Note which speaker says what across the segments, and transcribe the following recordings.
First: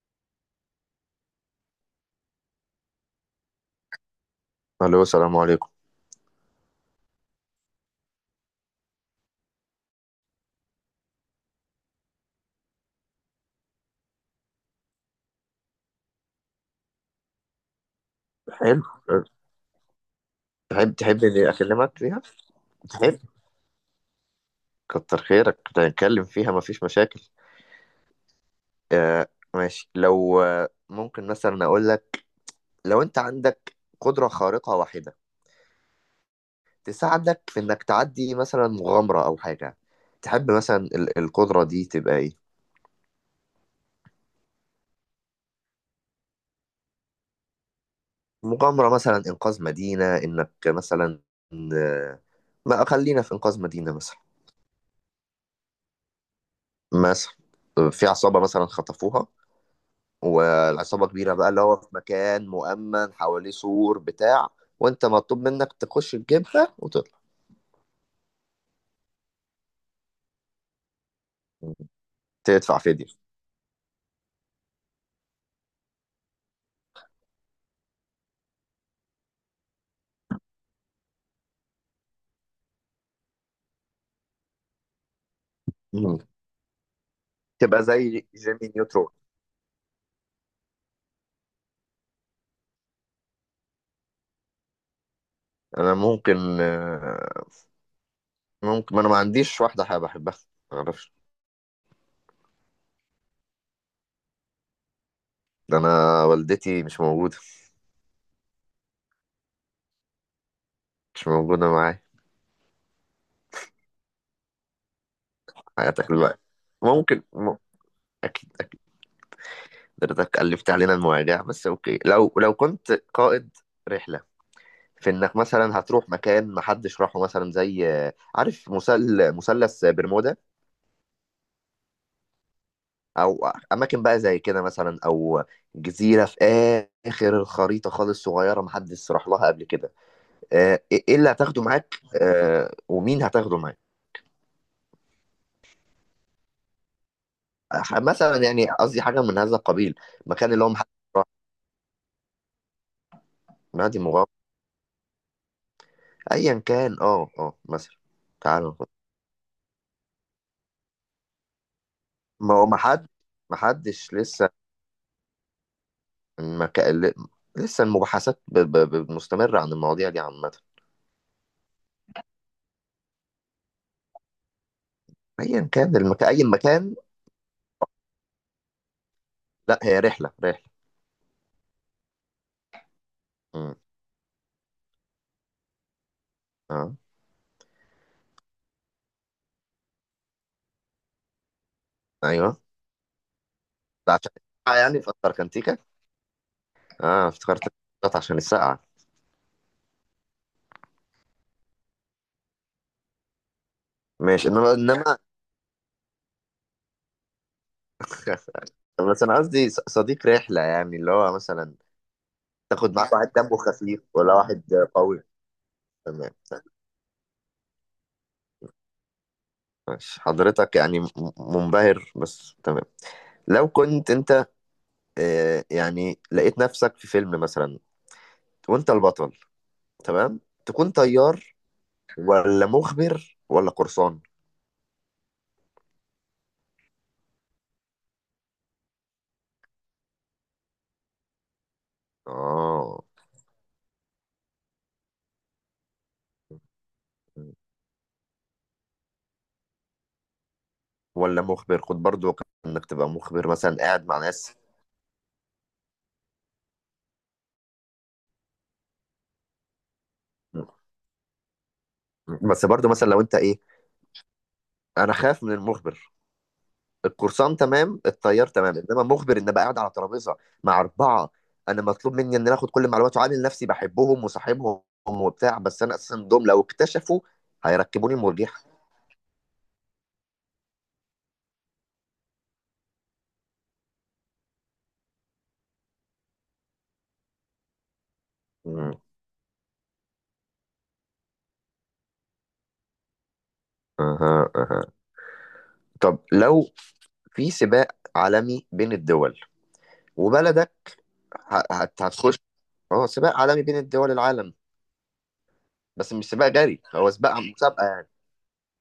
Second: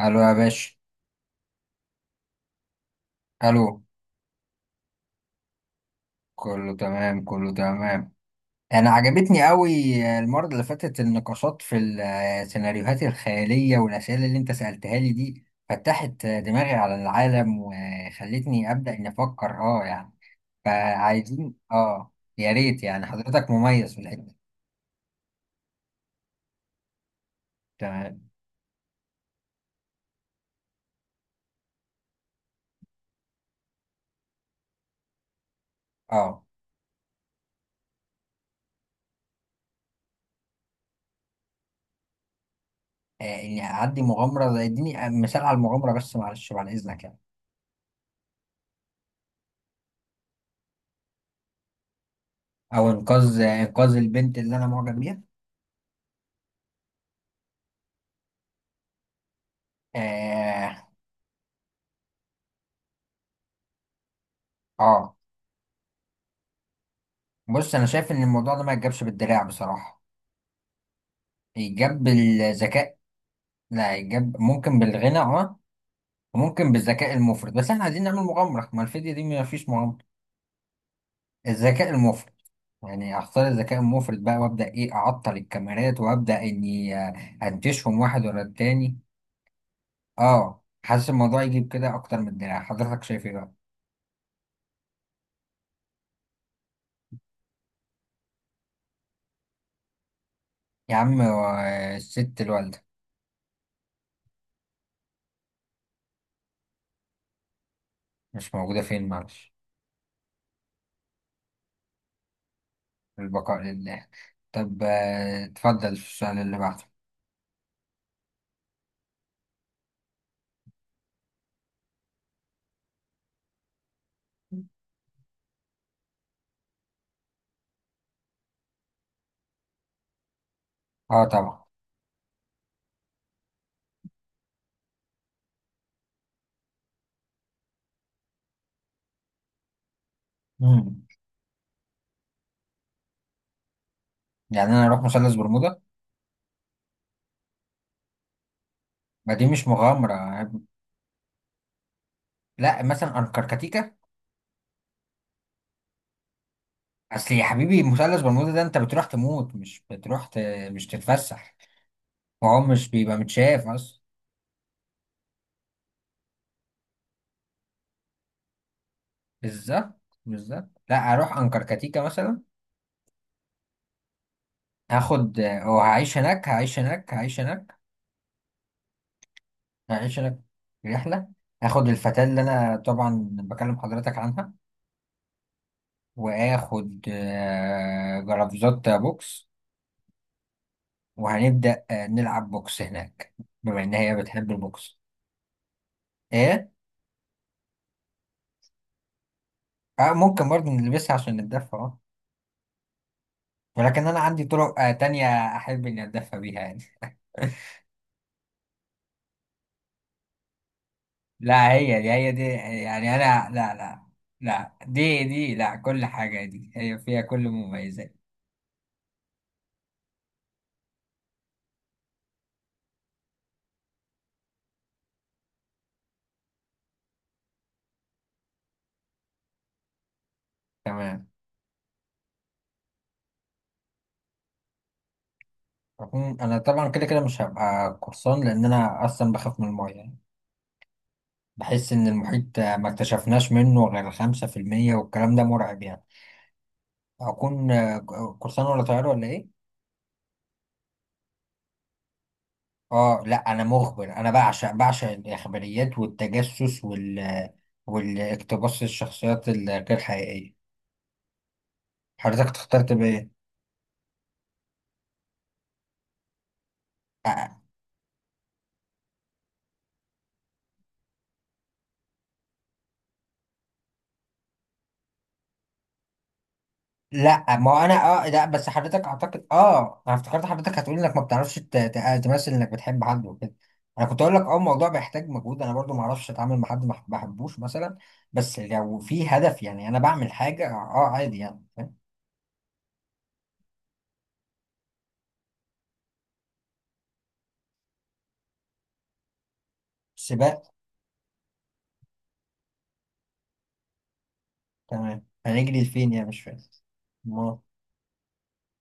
Speaker 1: الو يا باشا. الو.
Speaker 2: الو، السلام عليكم.
Speaker 1: كله تمام، كله تمام. انا عجبتني قوي. المره اللي فاتت النقاشات في السيناريوهات الخياليه والاسئله اللي انت سالتها لي دي فتحت دماغي على العالم وخلتني
Speaker 2: حلو.
Speaker 1: ابدا اني افكر يعني.
Speaker 2: تحب اني
Speaker 1: فعايزين
Speaker 2: اكلمك فيها؟
Speaker 1: يا ريت يعني
Speaker 2: تحب؟
Speaker 1: حضرتك مميز في الحته دي.
Speaker 2: كتر خيرك، نتكلم فيها مفيش مشاكل.
Speaker 1: تمام.
Speaker 2: آه، ماشي. لو ممكن مثلا اقول لك، لو انت عندك قدرة خارقة واحدة
Speaker 1: اه
Speaker 2: تساعدك في انك تعدي مثلا مغامرة او حاجة، تحب مثلا القدرة دي تبقى ايه؟
Speaker 1: اني اعدي مغامره اديني مثال على المغامره بس معلش بعد اذنك يعني.
Speaker 2: مغامرة مثلا انقاذ مدينة، انك مثلا آه ما
Speaker 1: او
Speaker 2: خلينا في
Speaker 1: انقاذ
Speaker 2: انقاذ مدينة
Speaker 1: انقاذ
Speaker 2: مثلا،
Speaker 1: البنت اللي انا معجب بيها.
Speaker 2: مثلا في عصابة مثلا خطفوها،
Speaker 1: اه.
Speaker 2: والعصابة كبيرة بقى، اللي هو في مكان مؤمن حواليه سور بتاع، وانت
Speaker 1: آه.
Speaker 2: مطلوب منك تخش تجيبها وتطلع.
Speaker 1: بص، انا شايف ان الموضوع ده ما يتجابش بالدراع بصراحه. يتجاب
Speaker 2: تدفع
Speaker 1: بالذكاء.
Speaker 2: فدية؟
Speaker 1: لا، يتجاب ممكن بالغنى وممكن بالذكاء المفرط، بس احنا عايزين نعمل مغامره، ما الفيديو دي ما فيش مغامره. الذكاء المفرط. يعني اختار الذكاء المفرط بقى، وابدا ايه، اعطل الكاميرات
Speaker 2: مم.
Speaker 1: وابدا اني
Speaker 2: تبقى
Speaker 1: انتشهم واحد
Speaker 2: زي
Speaker 1: ورا
Speaker 2: جيمي
Speaker 1: التاني.
Speaker 2: نيوترون.
Speaker 1: اه، حاسس الموضوع يجيب كده اكتر من الدراع. حضرتك شايف ايه بقى؟
Speaker 2: انا ممكن ممكن, ما انا ما عنديش واحدة حابة احبها، ما
Speaker 1: يا
Speaker 2: اعرفش.
Speaker 1: عم، الست الوالده.
Speaker 2: ده انا والدتي مش موجودة،
Speaker 1: مش موجوده فين؟ معلش.
Speaker 2: مش موجودة معايا.
Speaker 1: البقاء لله. طب اتفضل
Speaker 2: حياتك
Speaker 1: السؤال
Speaker 2: دلوقتي
Speaker 1: اللي بعده.
Speaker 2: ممكن اكيد، اكيد حضرتك ألفت علينا المواجع، بس اوكي. لو كنت قائد رحلة، في انك مثلا هتروح مكان محدش راحه، مثلا زي عارف مثلث برمودا،
Speaker 1: اه طبعا.
Speaker 2: او اماكن بقى زي كده مثلا، او جزيره في اخر الخريطه خالص، صغيره محدش راح لها قبل كده. آه، ايه
Speaker 1: مم.
Speaker 2: إيه اللي هتاخده معاك؟ ومين هتاخده معاك؟
Speaker 1: يعني انا اروح مثلث برمودا.
Speaker 2: مثلا يعني قصدي حاجه
Speaker 1: ما
Speaker 2: من
Speaker 1: دي
Speaker 2: هذا
Speaker 1: مش
Speaker 2: القبيل،
Speaker 1: مغامره.
Speaker 2: مكان اللي هو محدش راح.
Speaker 1: لا، مثلا انكركتيكا.
Speaker 2: نادي مغامره ايا كان.
Speaker 1: اصل يا
Speaker 2: اه
Speaker 1: حبيبي
Speaker 2: مثلا
Speaker 1: مثلث برمودا ده
Speaker 2: تعالوا.
Speaker 1: انت بتروح تموت، مش بتروح مش تتفسح.
Speaker 2: ما
Speaker 1: وهو
Speaker 2: هو
Speaker 1: مش بيبقى متشاف اصلا.
Speaker 2: محدش لسه، المك... ل- لسه المباحثات مستمرة عن
Speaker 1: بالظبط.
Speaker 2: المواضيع دي عامة.
Speaker 1: بالظبط. لا اروح انكركتيكا مثلا. هاخد
Speaker 2: أيا كان
Speaker 1: وهعيش
Speaker 2: المكان، أي
Speaker 1: هناك، هعيش
Speaker 2: مكان.
Speaker 1: هناك، هعيش هناك.
Speaker 2: لا، هي
Speaker 1: هعيش
Speaker 2: رحلة،
Speaker 1: هناك.
Speaker 2: رحلة.
Speaker 1: رحله. هاخد الفتاة اللي انا طبعا
Speaker 2: امم.
Speaker 1: بكلم حضرتك عنها.
Speaker 2: اه.
Speaker 1: واخد جرافزات بوكس. وهنبدأ نلعب
Speaker 2: أيوه.
Speaker 1: بوكس هناك، بما إن
Speaker 2: ده
Speaker 1: هي
Speaker 2: عشان
Speaker 1: بتحب
Speaker 2: السقعة
Speaker 1: البوكس.
Speaker 2: يعني في أنتاركتيكا.
Speaker 1: إيه؟
Speaker 2: اه، افتكرت، كانت عشان السقعة.
Speaker 1: آه ممكن برضه نلبسها عشان نتدفى ولكن أنا عندي
Speaker 2: ماشي، إنما
Speaker 1: طرق
Speaker 2: إنما
Speaker 1: تانية. أحب إني أتدفى بيها يعني.
Speaker 2: بس أنا قصدي صديق رحلة، يعني اللي هو
Speaker 1: لا،
Speaker 2: مثلا
Speaker 1: هي دي هي دي.
Speaker 2: تاخد معاك
Speaker 1: يعني
Speaker 2: واحد
Speaker 1: أنا
Speaker 2: دمه
Speaker 1: لا، لا.
Speaker 2: خفيف ولا
Speaker 1: لا
Speaker 2: واحد قوي.
Speaker 1: دي لا، كل
Speaker 2: تمام،
Speaker 1: حاجة دي هي فيها كل المميزات.
Speaker 2: ماشي. حضرتك يعني منبهر، بس تمام. لو كنت انت يعني لقيت نفسك في فيلم مثلا وانت البطل، تمام، تكون
Speaker 1: تمام.
Speaker 2: طيار ولا مخبر ولا قرصان؟
Speaker 1: أكون- أنا طبعا كده كده مش هبقى قرصان، لأن أنا أصلا بخاف من المية يعني. بحس إن المحيط ما
Speaker 2: اه
Speaker 1: اكتشفناش منه غير 5%، والكلام ده مرعب يعني. أكون قرصان ولا طيار ولا إيه؟
Speaker 2: ولا مخبر، خد برضو كان انك تبقى
Speaker 1: اه لا،
Speaker 2: مخبر
Speaker 1: انا
Speaker 2: مثلا، قاعد
Speaker 1: مخبر.
Speaker 2: مع
Speaker 1: انا
Speaker 2: ناس.
Speaker 1: بعشق الاخباريات والتجسس وال والاقتباس الشخصيات الغير حقيقيه. حضرتك
Speaker 2: بس برضو
Speaker 1: اخترت
Speaker 2: مثلا، لو
Speaker 1: بايه؟
Speaker 2: انت ايه، انا خايف من المخبر. القرصان
Speaker 1: آه.
Speaker 2: تمام، الطيار تمام، انما مخبر، ان ابقى قاعد على ترابيزه مع اربعه، انا مطلوب مني ان انا اخد كل المعلومات وعامل نفسي بحبهم وصاحبهم وبتاع، بس انا اساسا دول لو اكتشفوا
Speaker 1: لا ما هو انا.
Speaker 2: هيركبوني
Speaker 1: اه لا
Speaker 2: مرجيحه.
Speaker 1: بس حضرتك، اعتقد انا افتكرت حضرتك هتقول انك ما بتعرفش تمثل انك بتحب حد وكده. انا كنت اقول لك الموضوع بيحتاج مجهود، انا برضو ما اعرفش اتعامل مع حد ما بحبوش مثلا. بس لو
Speaker 2: مم.
Speaker 1: في هدف يعني انا بعمل حاجه عادي يعني، فاهم.
Speaker 2: اها، اها. طب لو في سباق عالمي بين الدول
Speaker 1: سباق.
Speaker 2: وبلدك هتخش، هو سباق عالمي بين الدول العالم.
Speaker 1: تمام، هنجري لفين
Speaker 2: بس
Speaker 1: يعني؟
Speaker 2: مش
Speaker 1: مش
Speaker 2: سباق
Speaker 1: فاهم.
Speaker 2: جري، هو سباق مسابقة يعني.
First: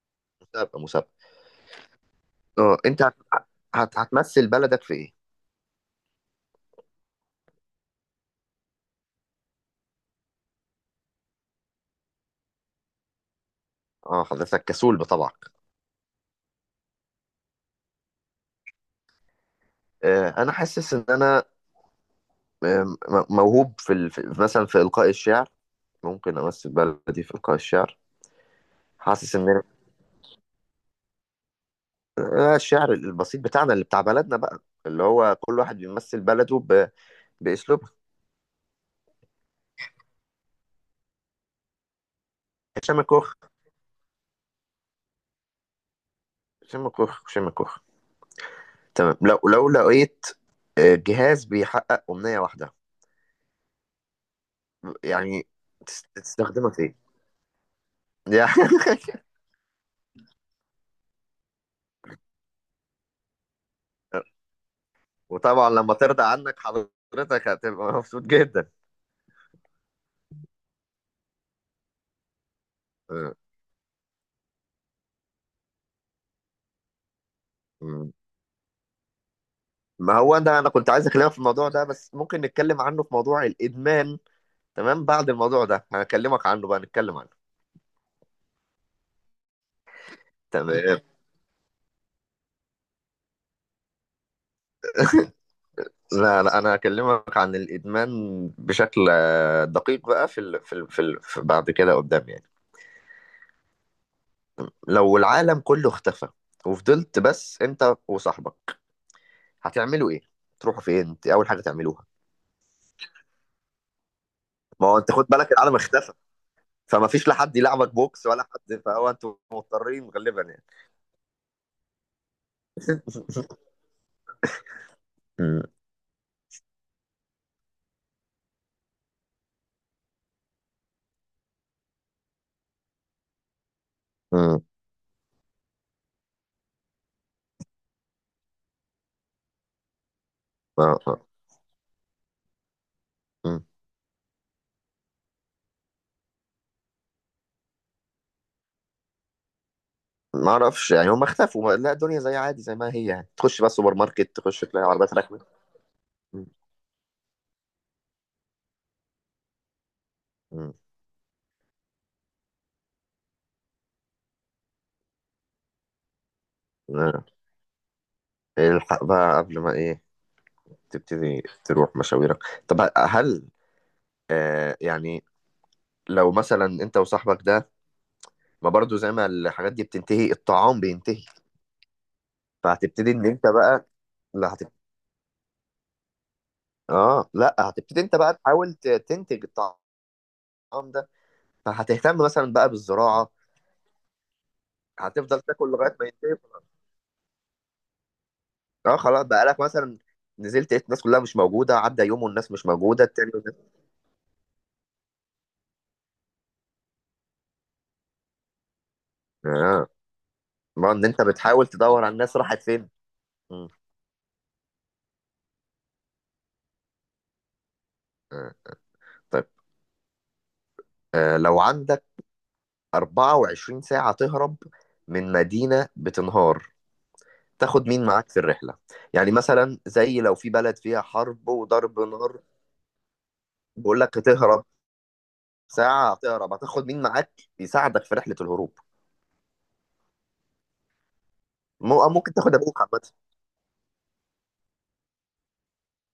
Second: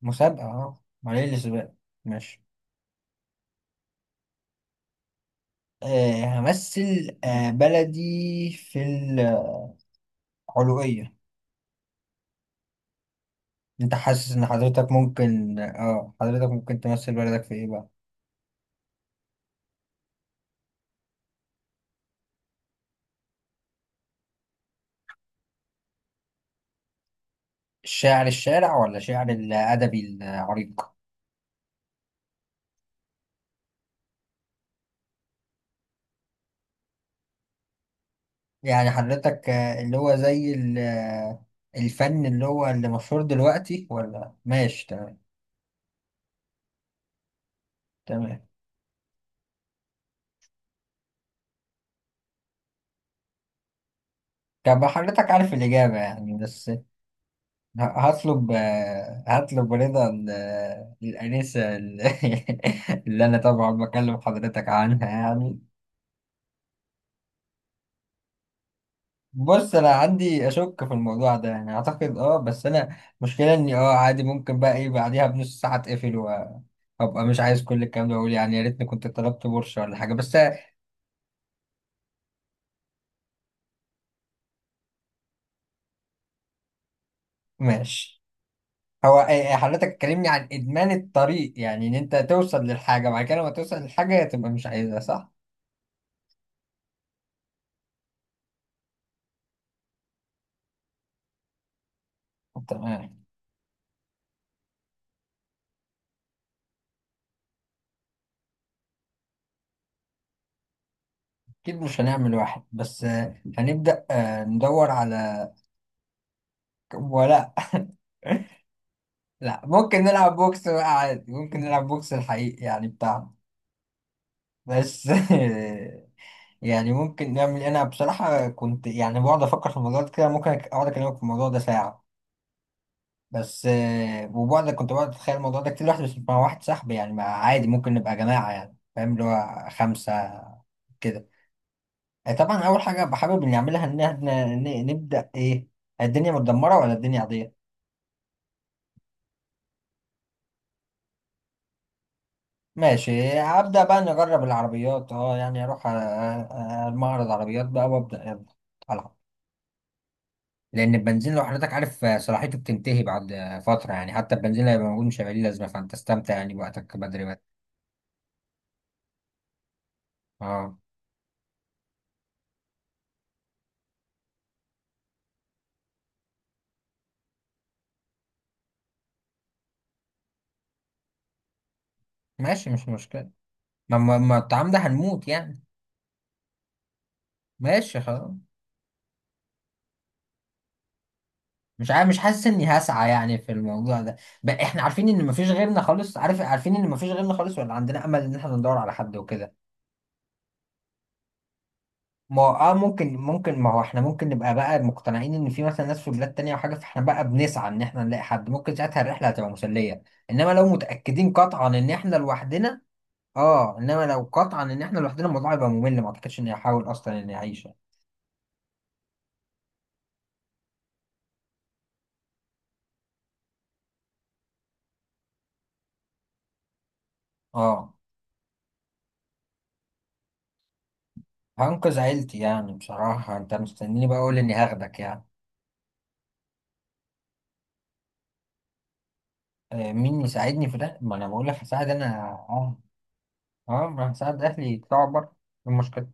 Speaker 1: مسابقة،
Speaker 2: مسابقة مسابقة
Speaker 1: معلش الأسباب. ماشي.
Speaker 2: اه انت هتمثل بلدك في ايه؟
Speaker 1: همثل بلدي في العلوية. انت
Speaker 2: اه
Speaker 1: حاسس ان
Speaker 2: حضرتك
Speaker 1: حضرتك
Speaker 2: كسول بطبعك.
Speaker 1: ممكن حضرتك ممكن تمثل بلدك في ايه بقى؟
Speaker 2: انا حاسس ان انا آه، موهوب في مثلا في القاء الشعر، ممكن امثل بلدي في القاء الشعر.
Speaker 1: الشعر الشارع ولا شعر
Speaker 2: حاسس ان
Speaker 1: الأدبي العريق؟
Speaker 2: الشعر البسيط بتاعنا، اللي بتاع بلدنا بقى، اللي هو كل واحد بيمثل بلده باسلوبه.
Speaker 1: يعني حضرتك اللي هو زي الفن اللي هو اللي
Speaker 2: هشام
Speaker 1: مشهور
Speaker 2: الكوخ،
Speaker 1: دلوقتي ولا، ماشي تمام.
Speaker 2: هشام الكوخ، هشام الكوخ.
Speaker 1: تمام.
Speaker 2: تمام. لو لقيت جهاز بيحقق أمنية واحدة
Speaker 1: طب حضرتك
Speaker 2: يعني،
Speaker 1: عارف الإجابة يعني،
Speaker 2: تستخدمها
Speaker 1: بس.
Speaker 2: في ايه؟
Speaker 1: هطلب.
Speaker 2: يعني
Speaker 1: رضا الأنسة اللي أنا طبعا بكلم حضرتك عنها يعني.
Speaker 2: وطبعا لما ترضى عنك حضرتك، هتبقى مبسوط جدا.
Speaker 1: بص، أنا عندي أشك في الموضوع ده يعني، أعتقد بس أنا
Speaker 2: آه،
Speaker 1: مشكلة إني عادي، ممكن بقى إيه بعديها بنص ساعة أتقفل وأبقى مش عايز كل الكلام
Speaker 2: مم.
Speaker 1: ده، وأقول يعني يا ريتني كنت طلبت بورشة ولا حاجة
Speaker 2: ما
Speaker 1: بس.
Speaker 2: هو ده انا كنت عايز اكلمك في الموضوع ده، بس ممكن نتكلم عنه في موضوع الادمان. تمام، بعد الموضوع ده هكلمك عنه بقى، نتكلم عنه.
Speaker 1: ماشي. هو إيه، حضرتك اتكلمني عن إدمان
Speaker 2: تمام.
Speaker 1: الطريق يعني إن أنت توصل للحاجة، بعد كده لما توصل للحاجة تبقى مش عايزها، صح؟
Speaker 2: لا، لا، انا هكلمك عن الادمان بشكل دقيق بقى، في بعد كده قدام يعني.
Speaker 1: تمام.
Speaker 2: لو العالم كله اختفى، وفضلت بس انت وصاحبك، هتعملوا ايه؟ تروحوا فين؟ انت اول حاجه
Speaker 1: أكيد مش
Speaker 2: تعملوها.
Speaker 1: هنعمل واحد بس. هنبدأ
Speaker 2: ما
Speaker 1: ندور
Speaker 2: هو انت خد
Speaker 1: على.
Speaker 2: بالك، العالم اختفى، فما فيش لا
Speaker 1: ولا.
Speaker 2: حد يلعبك بوكس ولا حد، فهو انتوا
Speaker 1: لا، ممكن
Speaker 2: مضطرين
Speaker 1: نلعب
Speaker 2: غالبا يعني.
Speaker 1: بوكس بقى عادي، ممكن نلعب بوكس الحقيقي يعني بتاعنا. بس.
Speaker 2: امم،
Speaker 1: يعني ممكن نعمل إيه؟ أنا بصراحة كنت يعني بقعد أفكر في الموضوع ده كده، ممكن أقعد أكلمك في الموضوع ده ساعة. بس
Speaker 2: امم.
Speaker 1: وبقعد كنت بقعد أتخيل الموضوع ده كتير لوحدي، بس مع واحد صاحبي يعني، مع عادي ممكن نبقى جماعة يعني، فاهم اللي هو خمسة
Speaker 2: آه، آه.
Speaker 1: كده. طبعا أول حاجة بحابب
Speaker 2: أمم.
Speaker 1: نعملها إن إحنا نبدأ إيه، الدنيا متدمرة ولا الدنيا عادية.
Speaker 2: ما اعرفش يعني هم اختفوا، لا، الدنيا زي عادي زي ما هي. يعني
Speaker 1: ماشي،
Speaker 2: تخش بقى
Speaker 1: هبدأ
Speaker 2: سوبر
Speaker 1: بقى
Speaker 2: ماركت،
Speaker 1: نجرب
Speaker 2: تخش تلاقي
Speaker 1: العربيات.
Speaker 2: عربيات
Speaker 1: اه
Speaker 2: راكنه.
Speaker 1: يعني اروح
Speaker 2: أمم،
Speaker 1: المعرض عربيات بقى وابدأ يلا العب.
Speaker 2: أمم.
Speaker 1: لان البنزين لو حضرتك عارف صلاحيته بتنتهي بعد فترة يعني، حتى البنزين اللي هيبقى موجود مش هيبقى ليه لازمة، فانت استمتع يعني بوقتك، بدري
Speaker 2: آه.
Speaker 1: بدري.
Speaker 2: الحق بقى قبل ما ايه
Speaker 1: اه.
Speaker 2: تبتدي تروح مشاويرك. طب هل يعني لو مثلا انت وصاحبك ده، ما برضو زي ما الحاجات دي بتنتهي، الطعام بينتهي،
Speaker 1: ماشي، مش
Speaker 2: فهتبتدي ان
Speaker 1: مشكلة.
Speaker 2: انت بقى.
Speaker 1: ما
Speaker 2: لا.
Speaker 1: الطعام ده هنموت يعني.
Speaker 2: اه، لا،
Speaker 1: ماشي
Speaker 2: هتبتدي انت
Speaker 1: خلاص.
Speaker 2: بقى تحاول تنتج الطعام ده،
Speaker 1: مش عارف،
Speaker 2: فهتهتم
Speaker 1: مش حاسس
Speaker 2: مثلا
Speaker 1: اني
Speaker 2: بقى
Speaker 1: هسعى
Speaker 2: بالزراعه.
Speaker 1: يعني في الموضوع ده، بقى احنا عارفين ان
Speaker 2: هتفضل
Speaker 1: مفيش
Speaker 2: تاكل
Speaker 1: غيرنا
Speaker 2: لغايه ما
Speaker 1: خالص،
Speaker 2: ينتهي.
Speaker 1: عارفين ان مفيش غيرنا خالص، ولا عندنا امل ان احنا ندور على
Speaker 2: اه
Speaker 1: حد
Speaker 2: خلاص بقى،
Speaker 1: وكده.
Speaker 2: لك مثلا نزلت لقيت الناس كلها مش موجوده، عدى يوم
Speaker 1: ما
Speaker 2: والناس
Speaker 1: هو-
Speaker 2: مش
Speaker 1: اه
Speaker 2: موجوده،
Speaker 1: ممكن
Speaker 2: التاني والناس.
Speaker 1: ما هو احنا ممكن نبقى بقى مقتنعين ان في مثلا ناس في بلاد تانية او حاجة، فاحنا بقى بنسعى ان احنا نلاقي حد، ممكن ساعتها الرحلة هتبقى
Speaker 2: اه،
Speaker 1: مسلية. انما لو
Speaker 2: ما ان انت
Speaker 1: متأكدين قطعا
Speaker 2: بتحاول
Speaker 1: ان
Speaker 2: تدور على
Speaker 1: احنا
Speaker 2: الناس راحت
Speaker 1: لوحدنا.
Speaker 2: فين. مم.
Speaker 1: اه انما لو قطعا ان احنا لوحدنا الموضوع هيبقى ممل، ما اعتقدش اني هحاول اصلا اني اعيش.
Speaker 2: آه. طيب، لو عندك 24 ساعه تهرب من مدينه بتنهار، تاخد
Speaker 1: اه،
Speaker 2: مين معاك في الرحله؟ يعني مثلا زي لو في بلد فيها حرب
Speaker 1: هنقذ
Speaker 2: وضرب
Speaker 1: عيلتي
Speaker 2: نار.
Speaker 1: يعني. بصراحة انت
Speaker 2: بيقول
Speaker 1: مستنيني بقى
Speaker 2: لك
Speaker 1: اقول اني
Speaker 2: هتهرب،
Speaker 1: هاخدك يعني.
Speaker 2: ساعة تهرب هتاخد مين معاك يساعدك في رحلة الهروب؟
Speaker 1: آه مين يساعدني في ده، ما انا بقول لك هساعد انا.
Speaker 2: أو ممكن تاخد
Speaker 1: اه،
Speaker 2: أبوك عامة.
Speaker 1: اه، ما هساعد اهلي يطلعوا بره. إيه المشكلة؟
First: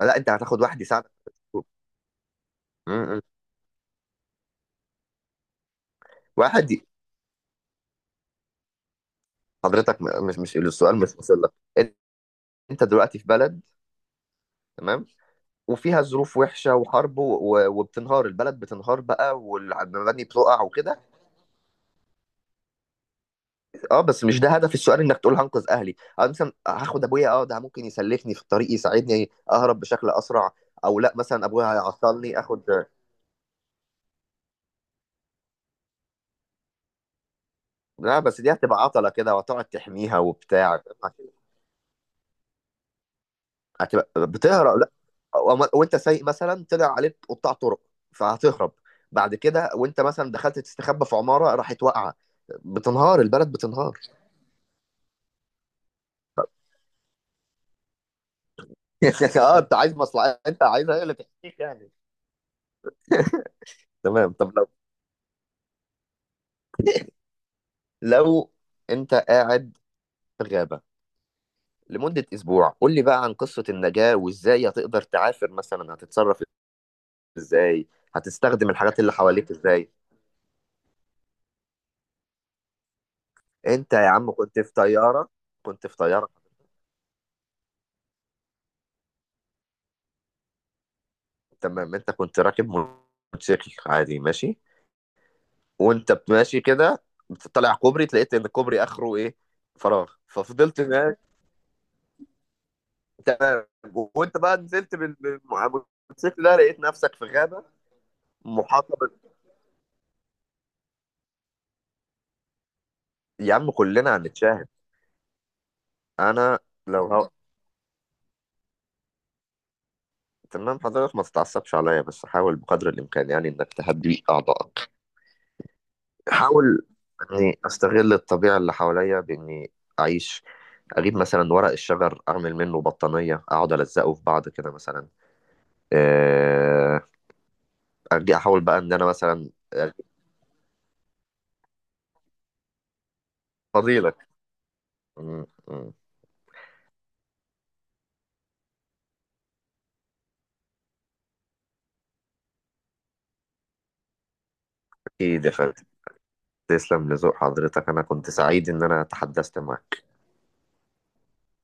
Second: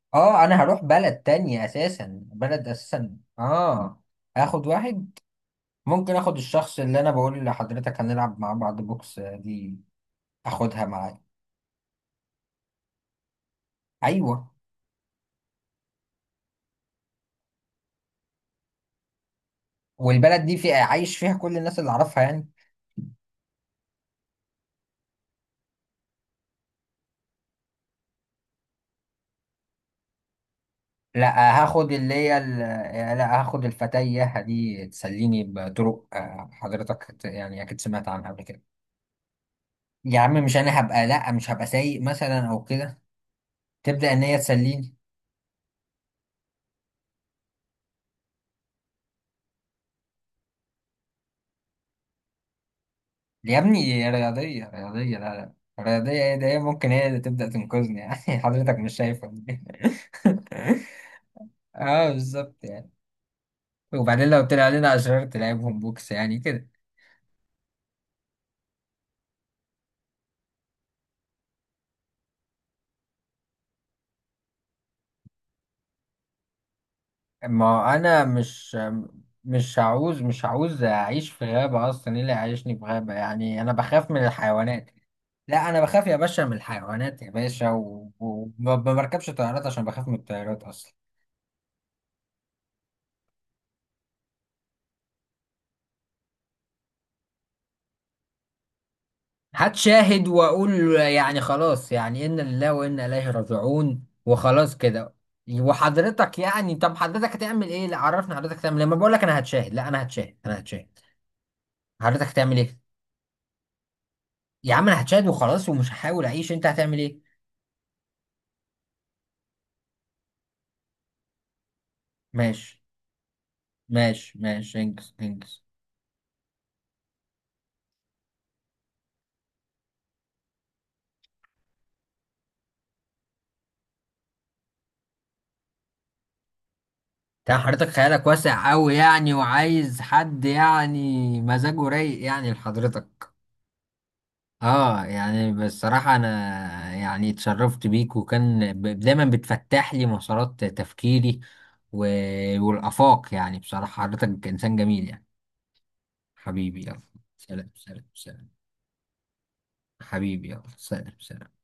Speaker 2: لا، أنت
Speaker 1: اه
Speaker 2: هتاخد
Speaker 1: انا
Speaker 2: واحد
Speaker 1: هروح
Speaker 2: يساعدك
Speaker 1: بلد
Speaker 2: في رحلة
Speaker 1: تانية
Speaker 2: الهروب.
Speaker 1: اساسا، بلد
Speaker 2: م-
Speaker 1: اساسا
Speaker 2: م.
Speaker 1: اه اخد واحد. ممكن اخد
Speaker 2: واحد
Speaker 1: الشخص
Speaker 2: ي-
Speaker 1: اللي انا بقول لحضرتك هنلعب مع بعض بوكس، دي.
Speaker 2: حضرتك مش
Speaker 1: اخدها
Speaker 2: السؤال مش
Speaker 1: معايا.
Speaker 2: واصل لك. أن- أنت دلوقتي في بلد،
Speaker 1: ايوه.
Speaker 2: تمام، وفيها ظروف وحشة وحرب وبتنهار البلد، بتنهار بقى، والمباني
Speaker 1: والبلد دي
Speaker 2: بتقع
Speaker 1: في
Speaker 2: وكده.
Speaker 1: عايش فيها كل الناس اللي اعرفها يعني.
Speaker 2: اه بس مش ده هدف السؤال، انك تقول هنقذ اهلي أو مثلا هاخد ابويا، اه ده ممكن يسلفني في الطريق، يساعدني اهرب بشكل اسرع، او لا مثلا
Speaker 1: لا
Speaker 2: ابويا
Speaker 1: هاخد اللي هي
Speaker 2: هيعطلني
Speaker 1: ال-
Speaker 2: اخد.
Speaker 1: لا هاخد الفتية دي تسليني بطرق، حضرتك يعني اكيد سمعت
Speaker 2: لا
Speaker 1: عنها
Speaker 2: بس
Speaker 1: قبل
Speaker 2: دي
Speaker 1: كده.
Speaker 2: هتبقى عطلة كده، وهتقعد تحميها
Speaker 1: يا عم، مش انا
Speaker 2: وبتاع.
Speaker 1: هبقى، لا مش هبقى سايق مثلا او كده.
Speaker 2: هتبقى
Speaker 1: تبدأ ان هي
Speaker 2: بتهرب لا.
Speaker 1: تسليني.
Speaker 2: وانت سايق مثلا طلع عليك قطاع طرق، فهتهرب. بعد كده وانت مثلا دخلت تستخبى في عمارة راحت واقعة، بتنهار البلد،
Speaker 1: يا
Speaker 2: بتنهار.
Speaker 1: ابني رياضية، رياضية، لا لا. رياضية ايه ده، هي ممكن هي اللي تبدأ تنقذني يعني. حضرتك مش شايفة
Speaker 2: اه،
Speaker 1: دي.
Speaker 2: انت عايز مصلحة، انت عايزها هي اللي تحكيك يعني.
Speaker 1: اه بالظبط يعني. وبعدين
Speaker 2: تمام.
Speaker 1: لو
Speaker 2: طب لو
Speaker 1: طلع لنا أشرار تلعبهم بوكس يعني كده.
Speaker 2: لو انت قاعد في غابة لمدة أسبوع، قول لي بقى عن قصة النجاة، وإزاي هتقدر تعافر، مثلا هتتصرف إزاي؟
Speaker 1: ما أنا
Speaker 2: هتستخدم
Speaker 1: مش،
Speaker 2: الحاجات اللي حواليك
Speaker 1: مش
Speaker 2: إزاي؟
Speaker 1: هعوز مش هعوز أعيش في غابة أصلا. إيه اللي هيعيشني في غابة يعني، أنا
Speaker 2: انت يا
Speaker 1: بخاف من
Speaker 2: عم كنت في
Speaker 1: الحيوانات.
Speaker 2: طياره
Speaker 1: لا أنا
Speaker 2: كنت في
Speaker 1: بخاف يا
Speaker 2: طياره
Speaker 1: باشا من الحيوانات يا باشا. وما بركبش طيارات عشان بخاف من الطيارات أصلا.
Speaker 2: تمام، انت كنت راكب موتوسيكل عادي ماشي، وانت ماشي كده بتطلع كوبري، لقيت ان الكوبري اخره ايه؟ فراغ.
Speaker 1: هتشاهد واقول.
Speaker 2: ففضلت ماشي.
Speaker 1: يعني خلاص يعني، انا لله وانا اليه
Speaker 2: تمام،
Speaker 1: راجعون
Speaker 2: وانت بقى
Speaker 1: وخلاص
Speaker 2: نزلت
Speaker 1: كده. وحضرتك
Speaker 2: بالموتوسيكل ده،
Speaker 1: يعني
Speaker 2: لقيت
Speaker 1: طب
Speaker 2: نفسك في
Speaker 1: حضرتك
Speaker 2: غابه
Speaker 1: هتعمل ايه؟ لا عرفني حضرتك هتعمل ايه،
Speaker 2: محاطه
Speaker 1: ما بقول
Speaker 2: بال-
Speaker 1: لك انا هتشاهد، لا انا هتشاهد، انا هتشاهد. حضرتك هتعمل ايه؟
Speaker 2: يا عم كلنا هنتشاهد.
Speaker 1: يا عم انا هتشاهد وخلاص، ومش هحاول اعيش.
Speaker 2: انا
Speaker 1: انت هتعمل
Speaker 2: لو هو...
Speaker 1: ايه؟
Speaker 2: تمام، حضرتك ما تتعصبش عليا، بس حاول
Speaker 1: ماشي،
Speaker 2: بقدر الامكان يعني انك تهدي
Speaker 1: ماشي، ماشي،
Speaker 2: اعضائك.
Speaker 1: انجز انجز.
Speaker 2: احاول اني استغل الطبيعه اللي حواليا باني اعيش، اجيب مثلا ورق الشجر اعمل منه بطانيه، اقعد الزقه في بعض كده مثلا. آه،
Speaker 1: تمام، حضرتك خيالك
Speaker 2: اجي احاول
Speaker 1: واسع
Speaker 2: بقى ان
Speaker 1: قوي
Speaker 2: انا
Speaker 1: يعني،
Speaker 2: مثلا
Speaker 1: وعايز حد يعني مزاجه رايق يعني لحضرتك.
Speaker 2: فضيلك.
Speaker 1: اه
Speaker 2: م-
Speaker 1: يعني
Speaker 2: م.
Speaker 1: بصراحة انا يعني اتشرفت بيك، وكان دايما بتفتح لي مسارات تفكيري و... والآفاق يعني. بصراحة حضرتك انسان جميل يعني.
Speaker 2: اكيد يا فندم.
Speaker 1: حبيبي يلا،
Speaker 2: تسلم لذوق
Speaker 1: سلام
Speaker 2: حضرتك، انا
Speaker 1: سلام
Speaker 2: كنت
Speaker 1: سلام.
Speaker 2: سعيد ان انا تحدثت معك.
Speaker 1: حبيبي يلا، سلام سلام.